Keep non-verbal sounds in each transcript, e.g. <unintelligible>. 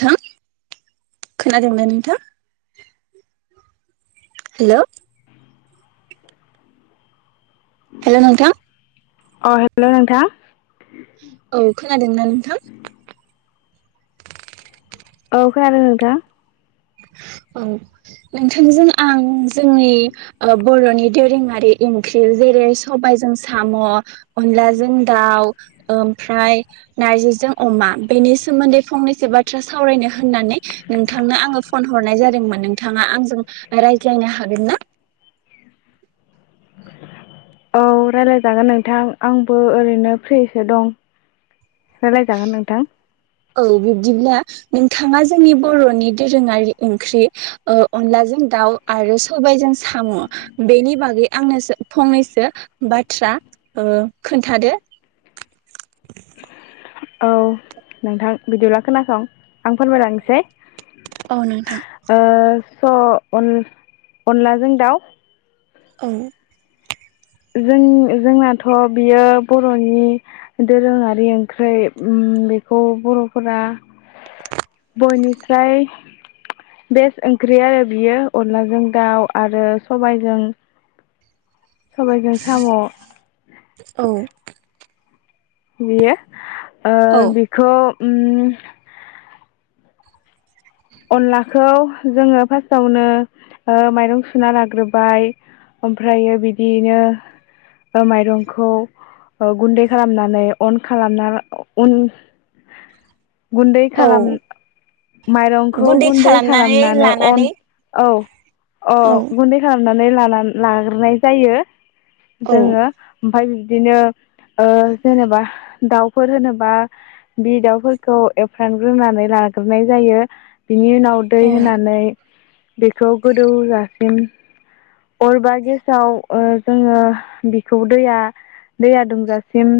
थां खोनादोंना नोंथां? हेलौ हेलौ नोंथां अ हेलौ नोंथां। औ खोनादोंना नोंथां? औ खोनादों नोंथां। औ नोंथांजों आं जोंनि ओ बर'नि दोरोङारि इं ख्रि जेरै सबायजों साम' अनलाजों दाउ ओमफ्राय नार्जिजों अमा बेनि सोमोन्दै फंनैसो बाथ्रा सावरायनो होननानै नोंथांनो आङो फन हरनाय जादोंमोन नोंथाङा आंजों रायज्लायनो हागोन ना? औ रायलायजागोन नोंथां आंबो ओरैनो फ्रिसो दं रायलायजागोन नोंथां। औ बिब्दिब्ला नोंथाङा जोंनि बर'नि दोरोङारि ओंख्रि ओ अनलाजों दाउ आरो सबायजों साम' बेनि बागै आंनोसो फंनैसो बाथ्रा ओ खोन्थादो। औ नोंथां बिदिब्ला खोनासं आं फोरमाय लांनोसै औ नोंथां ओ स अन अनलाजों दाउ औ जों जोंनाथ' बियो बर'नि दोरोङारि ओंख्रै ओम बेखौ बर'फोरा बयनिस्राय बेस्ट ओंख्रि आरो बियो अनलाजों दाउ आरो सबायजों सबायजों साम' बियो ओ औ बेखौ उम अनलाखौ जोङो फास्टआवनो ओ माइरं सुना लाग्रोबाय ओमफ्रायो बिदिनो ओ माइरंखौ ओ गुन्दै खालामनानै अन खालामना अन गुन्दै औ खालाम माइरं खौ गुन्दै खालामनानै अन औ अ औ गुन्दै खाल मनानै लानान-लाग्रोनाय जायो औ जोङो ओमफाय बिदिनो ओ जेनेबा दाउफोर होनोबा बि दाउफोरखौ एवफ्रानग्रोनानै लाग्रोनाय जायो बिनि उनाव दै होनानै बेखौ गोदौजासिम अर बा गेसाव ओ जोङो बिखौ दैया दैया दुंजासिम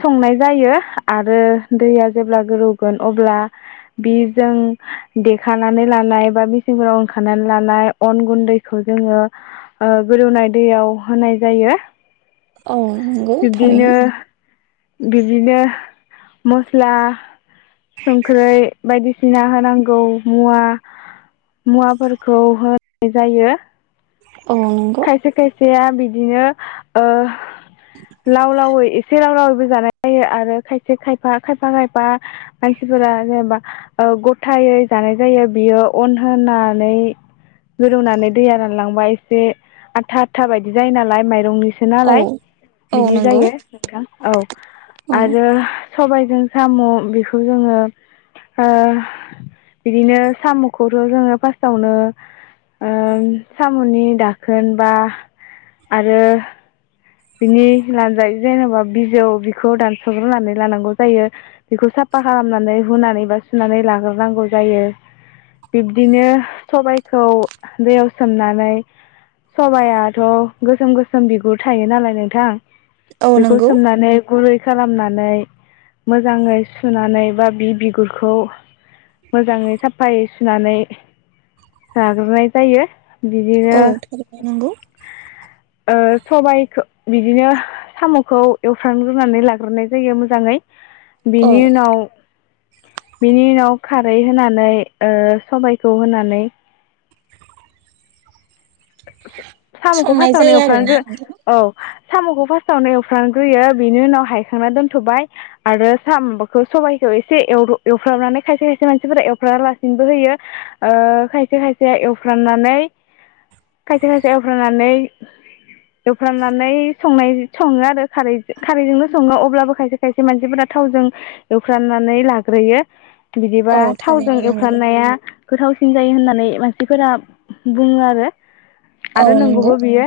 संनाय जायो आरो दैया जेब्ला गोदौगोन अब्ला बि जों देखानानै लानाय बा मेचिनफोराव उनखानानै लानाय अन गुन्दैखौ जोङो गोदौनाय दैयाव होनाय जायो औ नोंगौ थारैनो बिबदिनो मस्ला संख्रै बायदिसिना होनांगौ मुवा-मुवाफोरखौ होनाय जायो अ नंग सेया बिदिनो ओ लाव लाव ए लाव लावबो जानाय जायो आरो खायसे खायफा खायफा खायफा मानसिफोरा जेनबा गथायै जानाय जायो बियो अन होनानै गोदौनानै दैया रानलांबा एसे आथा आथा बायदि जायो नालाय माइरंनि सो औ नालाय औ बिदि नंगौ जायो नोंथां औ औ आरो सबाय जों साम बिखौ ओ बिदिनो सामखौथ जोङो फास्तआवनो ओ सामनि दाखोन बा आरो बिनि लानजाइ जेनबा बिजौ बिखौ दानसग्रोनानै लानांगौ जायो बिखौ साफा खालामनानै हुनानै बा सुनानै लाग्रोनांगौ जायो बिब्दिनो सबायखौ दैयाव सोमनानै औ बेखौ नंगौ सोमनानै गुरै खालामनानै मोजाङै सुनानै बा बि बिगुरखौ मोजाङै साफायै सुनानै लाग्रोनाय जायो बिदिनो औ थारैनो नंगौ ओ सबायाइखो बिदिनो साम खौ एवफ्रामग्रोनानै लाग्रोनाय जायो मोजाङै औ बेनि उनाव बिनि उनाव खारै होनानै सामखौ संनाय फास्स्टआवनो जायो आरोना एवफ्रानग्रो नोंथां औ सामखौ फार्स्टावनो एवफ्रानग्रोयो बेनि उनाव हायखांना दोनथ बाय आरो साम माबाखौ सबाइखौ एसे एवद एवफ्राननानै खायसे खायसे मानसिफोरा एवफ्रानालासिनोबो होयो खायसे खायसे एवफ्राननानै खायसे खायसे एवफ्राननानै एवफ्रामनानै बिदिबा औ थावजों थारैनो नंगौ एवफ्रननाया गोथावसिन जायो होननानै मानसिफोरा बुङो आरो औ आरो नंगौ नोंगौबो बियो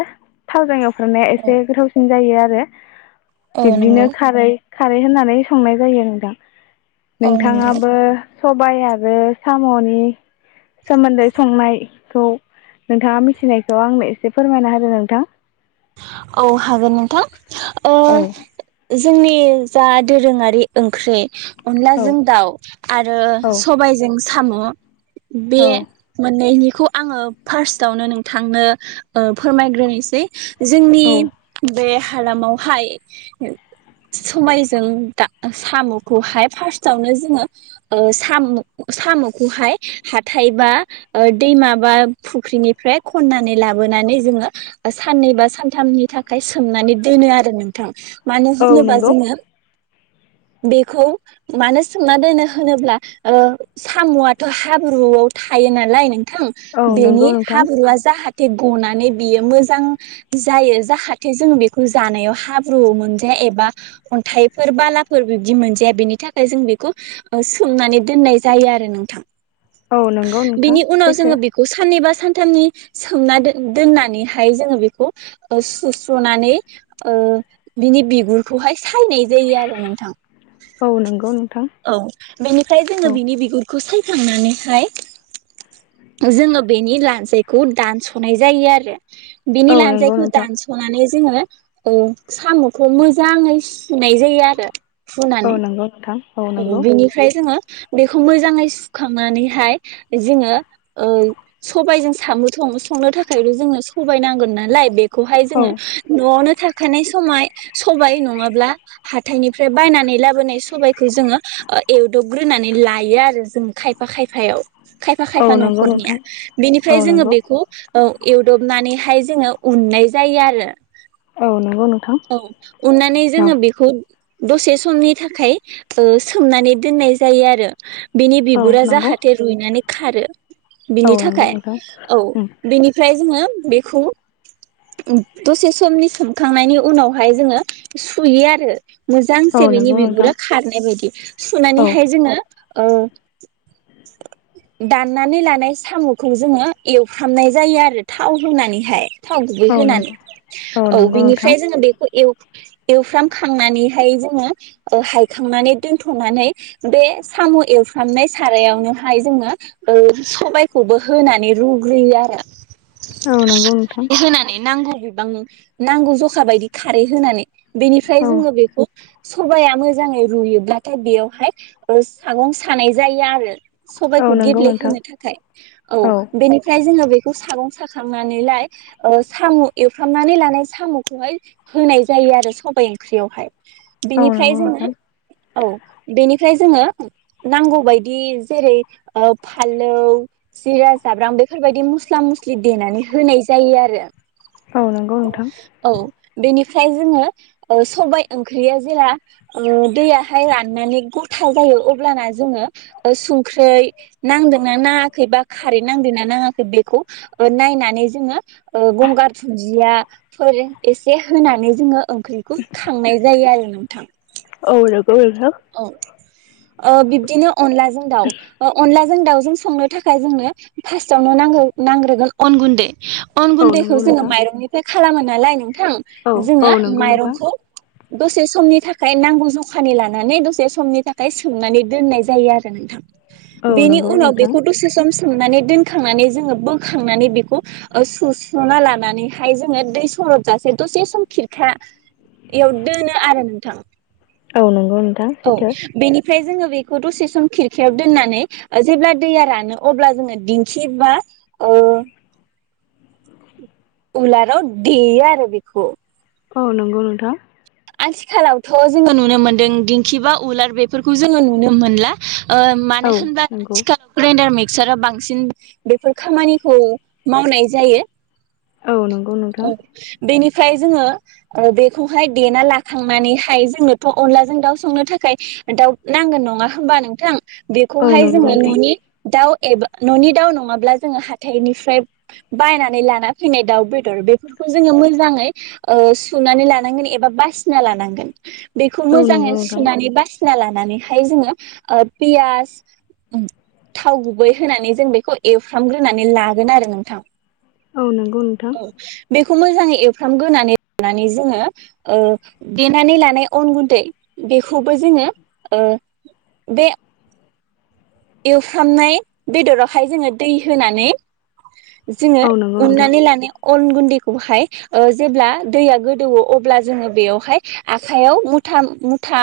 थावजों एव फ्राननाया एसे औ गोथावसिन जायो आरो जे औ नंगौ बिब्दिनो खारै खारै होननानै संनाय जायो नोंथां औ नंगौ। नोंथाङाबो सबाय आरो साम'नि सोमोन्दै संनाय खौ‌ नोंथाङा मिथिनायखौ आंनो एसे फोरमायना होदो नोंथां। औ हागोन नोंथां ओ औ जोंनि जा दोरोङारि ओंख्रि औ अनलाजों दाउ आरो औ सबायजों साम' बे माननैनि खौ आङो फार्स्टआवनो नोंथांनो ओ फोरमायग्रोनोसै जोंनि औ बे हालामावहाय सबायजों दा सामुखौहाय फास्तावनो जोङो ओ सामु सामुखौहाय हाथाय बा ओ दैमा बा फख्रिनिफ्राय खननानै लाबोनानै जोङो साननै बा सान थाम-थामनि थाखाय सोमनानै दोनो आरो नोंथां‌। मानो औ होनोबा नंगौ जोङो बेखौ मानो सोमना दोनो होनोब्ला ओ साम'आथ' हाब्रुआव थायो नालाय नों थां औ बेनि नंगौ नोंथां हाब्रुआ जाहा थे गनानै बियो मोजां जायो जाहाथे जों बेखौ जानायाव हाब्रु मोनजाया एबा अन्थाइफोर बालाफोर बिबदि मोनजाया बेनि थाखाय जों बेखौ ओ सोमनानै दोननाय जायो आरो नोंथां। औ नंगौ नोंथां बिनि उनाव सैथो जोङो बेखौ साननैबा सानथामनि सोमना दोननानैहाय जोङो बेखौ ओ सुस्र'नानै ओ बिनि बिगुरखौहाय सायनाय जायो आरो नोंथां। औ नंगौ नोंथां औ बेनिफ्राय जङो औ बिनि बिगुरखौ साय खांनानैहाय जोंङो बेनि लान जायखौ दानस'नाय जायो आरो। बिनि औ लानजाय नंगौ नोंथां दानसनानै जोङो ओ साम'खौ मोजाङै सुनाय जायो आरो औ फुनानै नंगौ नोंथां औ नंगौ बिनिफ्राय जोङो बेखौ मोजाङै सुखांनानैहाय बे जोङो ओ सबायजों सामु सं-संनो थाखायथ' जोंनो सबाय नांगोन नालाय बे खौहाय औ जोङो न'आवनो था थाखानाय समाय सबाय नङाब्ला हाथायनिफ्राय बायनानै लाबोनाय सबाय खौ जोङो एवदबग्रोनानै लायो आरो जों खायफा खायफायाव खायफा खायफा औ नंगौ न'खरनिया नोंथां औ बेनिफ्राय जोङो नंगौ बेखौ ओ एवदबनानै हाय जोङो उननाय जायो आरो औ नों औ उननानै जोङो बेखौ दसे समनि थाखाय ओम सोमनानै दोननाय जायो आरो बिनि औ बिगुरा नंगौ जाहाथे रुइनानै खारो बिनि औ नंगौ थाखाय नोंथां औ उम बिनिफ्राय जोङो बेखौ दसे समनि सोमखांनायनि उनावहाय जोङो सुयो आरो मोजांसे औ बेनि नंगौ नोंथां बिगुरा खारनाय बायदि औ सुनानैहाय जोङो औ दाननानै लानाय साम'खौ जोङो एवफ्रामनाय जायो आरो थाव होनानैहाय थाव गुबै औ नंगौ होनानै औ नंगौ बेनि नोंथां फ्राय जों बेखौ एवफ्रामखांनानैहाय जोङो ओ हायखांनानै दोनथ'नानै बे साम' एवफ्रामनाय सारायावनोहाय जोङो ओ सबायखौबो होनानै रुग्रोयो आरो औ नंगौ नोंथां। बिबांनि नांगौ जखानि जखा बायदि खारै होनानै बेनिफ्राय औ जोङो बेखौ सबाया मोजाङै रुयोब्लाथाय बेयावहाय ओ सागं सानाय जायो आरो औ सबायखौ नंगौ नोंथां गेब्लेहोनो थाखाय औ बेनिफ्राय जोङो बे सागं साखांनानैहाय सामु एवफ्रामनानै लानाय साम' खौहाय होनाय जायो आरो सबाइ ओंख्रियावहाय। औ बेनिफ्राय नंगौ जोङो नोंथां औ बेनिफ्राय जोङो नांगौ बायदि जेरै फानलौ जिरा जाब्रां बेफोरबायदि मस्ला मस्लि देनानै होनाय जायो आरो औ नंगौ नोंथां। औ बेनिफ्राय जोङो ओ सबाय ओ ओंख्रिया जेला ओ दैयाहाय राननानै गथा जायो अब्लाना जोङो संख्रै नांदोंना नाङाखै बा खारै नांदोंना नाङाखै बेखौ ओ नायनानै जोङो ओ गंगार धुन्दियाफोर एसे होनानै जोङो ओंख्रिखौ खांनाय जायो आरो नोंथां। औ नंगौ नोंथां। औ ओ बिब्दिनो अनलाजों दाउ ओ अनलाजों दाउ जों संनो थाखाय जोंनो फासआवनो नांगो नांग्रोगोन अन गुन्दै । अन औ गुन्दैखौ नंगौ जोंङो नोंथां माइरंनिफ्राय खालामो । नालाय न औ थां जोंङो औ नंगौ नोंथां माइरंखौ दसे समनि थाखाय नांगौ जखानि लानानै दसे समनि थाखाय सोमनानै दोननाय जायो आरो नोंथां । औ बेनि नंगौ उनाव नोंथां बेखौ दसे सम सोमनानै दोनखांनानै जोंङो बोखांनानै बेखौ ओ सुस्रना लानानैहाय जोंङो दै सर जासे दसे सम खिरखायाव दोनो आरो नोंथां । औ नंगौ नोंथां सैथो । ओमफ्राय जोंङो बेखौ दसे सम खिरखायाव दोननानै ओ जेब्ला दैया रानो दिंखि बा ओ उलाराव देयो आ <unintelligible> बिखौ औ नंगौ नोंथां । आथिखालावथ' जोंङो नुनो मोनदों दिंखि बा उलार बेफोरखौ जोंङो नुनो मोनला । ओ औ मानो होनबा नंगौ आथिखालाव ग्रेन्दार मिक सारा बांसिन बेफोर खामानिखौ मावनाय जायो । औ नंगौ नोंथां औ बेनि फ्राय जोंङो ओ बेखौहाय देना लाखांनानैहाय जोंनोथ' अनलाजों दाउ संनो थाखाय दाउ नांगोन नङा होनबा नोंथां? औ बेखौहाय नंगौ जोंङो नोंथां न'नि दाउ एबा न'नि दाउ नंङाबा जोंङो हाथायनिफ्राय बायनानै लाना फैनाय दाव बे बेफोरखौ जोंङो मोजांङै ओ सुनानै लानांगोन एबा बासिना लानांगोन । बेखौ औ मोजांङै नंगौ नोंथां सुनानै बा सिना लानानैहाय जोंङो ओ पियास थाव गुबै होनानै जों बेखौ एवफ्रामग्रोनानै लागोन आरो नोंथां । औ नंगौ नोंथां । खौ मोजांङै एवफ्रामग्रोनानै लानानै जोंङो ओ देनानै लानाय अन गुन्दै बेखौबो जोंङो ओ बे एवफ्रामनाय बेदरावहाय जोंङो दै होनानै जोंङो औ नंगौ उननानै नोंथां लानाय अन गुन्दै खौहाय ओ जेब्ला दैया गोदौवो अब्ला जोंङो बेयावहाय आखाइयाव मुथा मुथा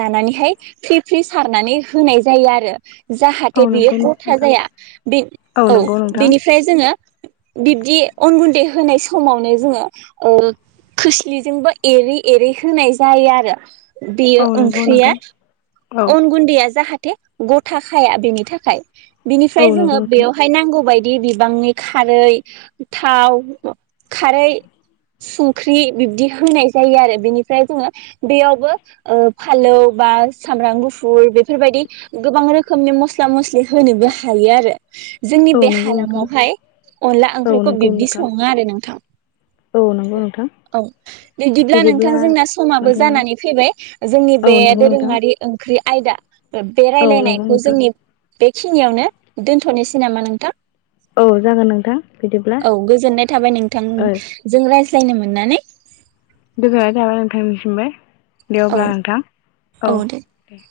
लानानैहाय फ्रि फ्रि सारनानै होनाय जायो आरो । औ जाहाथे बियो नंगौ गथा नोंथां जाया बे औ नंगौ नोंथां बिनि जोंङो बिब्दि अन गुन्दै होनाय समावनो जोंङो ओ खोस्लिजोंबो एरै एरै होनाय जायो आरो । औ बेयो नंगौ ओंख्रिया नोंथां औ अन गुन्दैया जाहा थे गथाखाया बेनि थाखाय । औ बिनिफ्राय नंगौ जोंङो नोंथां बेयावहाय नांगौ बायदि बिदि बिबांनि खारै थाव खारै संख्रि बिब्दि होनाय जायो आरो बेनिफ्राय जोंङो बेयावबो ओ फालौ बा सामब्राम गुफुर बेफोरबायदि गोबां रोखोमनि मस्ला मस्लि होनोबो हायो आरो । जोंनि औ बे हा नंगौ नोंथां हालामावहाय अनला औ ओंख्रिखौ नंगौ बिब्दि नोंथां सङो आरो नोंथां औ नंगौ नोंथां औ बिदिब्ला नोंथां जोंना समाबो नोंथां जानानै फैबाय जोंनि बे औ नंगौ नोंथां दोरोंङारि ओंख्रि आयदा। बे औ नंगौ रायलायनायखौ नोंथां जोंनि। बेखिनियावनो दोनथ'नोसै नामा नोंथां। औ जागोन नोंथां बिदिब्ला औ गोजोननाय थाबाय नोंथां ओ जों रायज्लायन। सिलायनो मोननानै। गोजोननाय थाबाय नोंथांनिसिमबो। दे औ अब्ला नोंथां औ दे।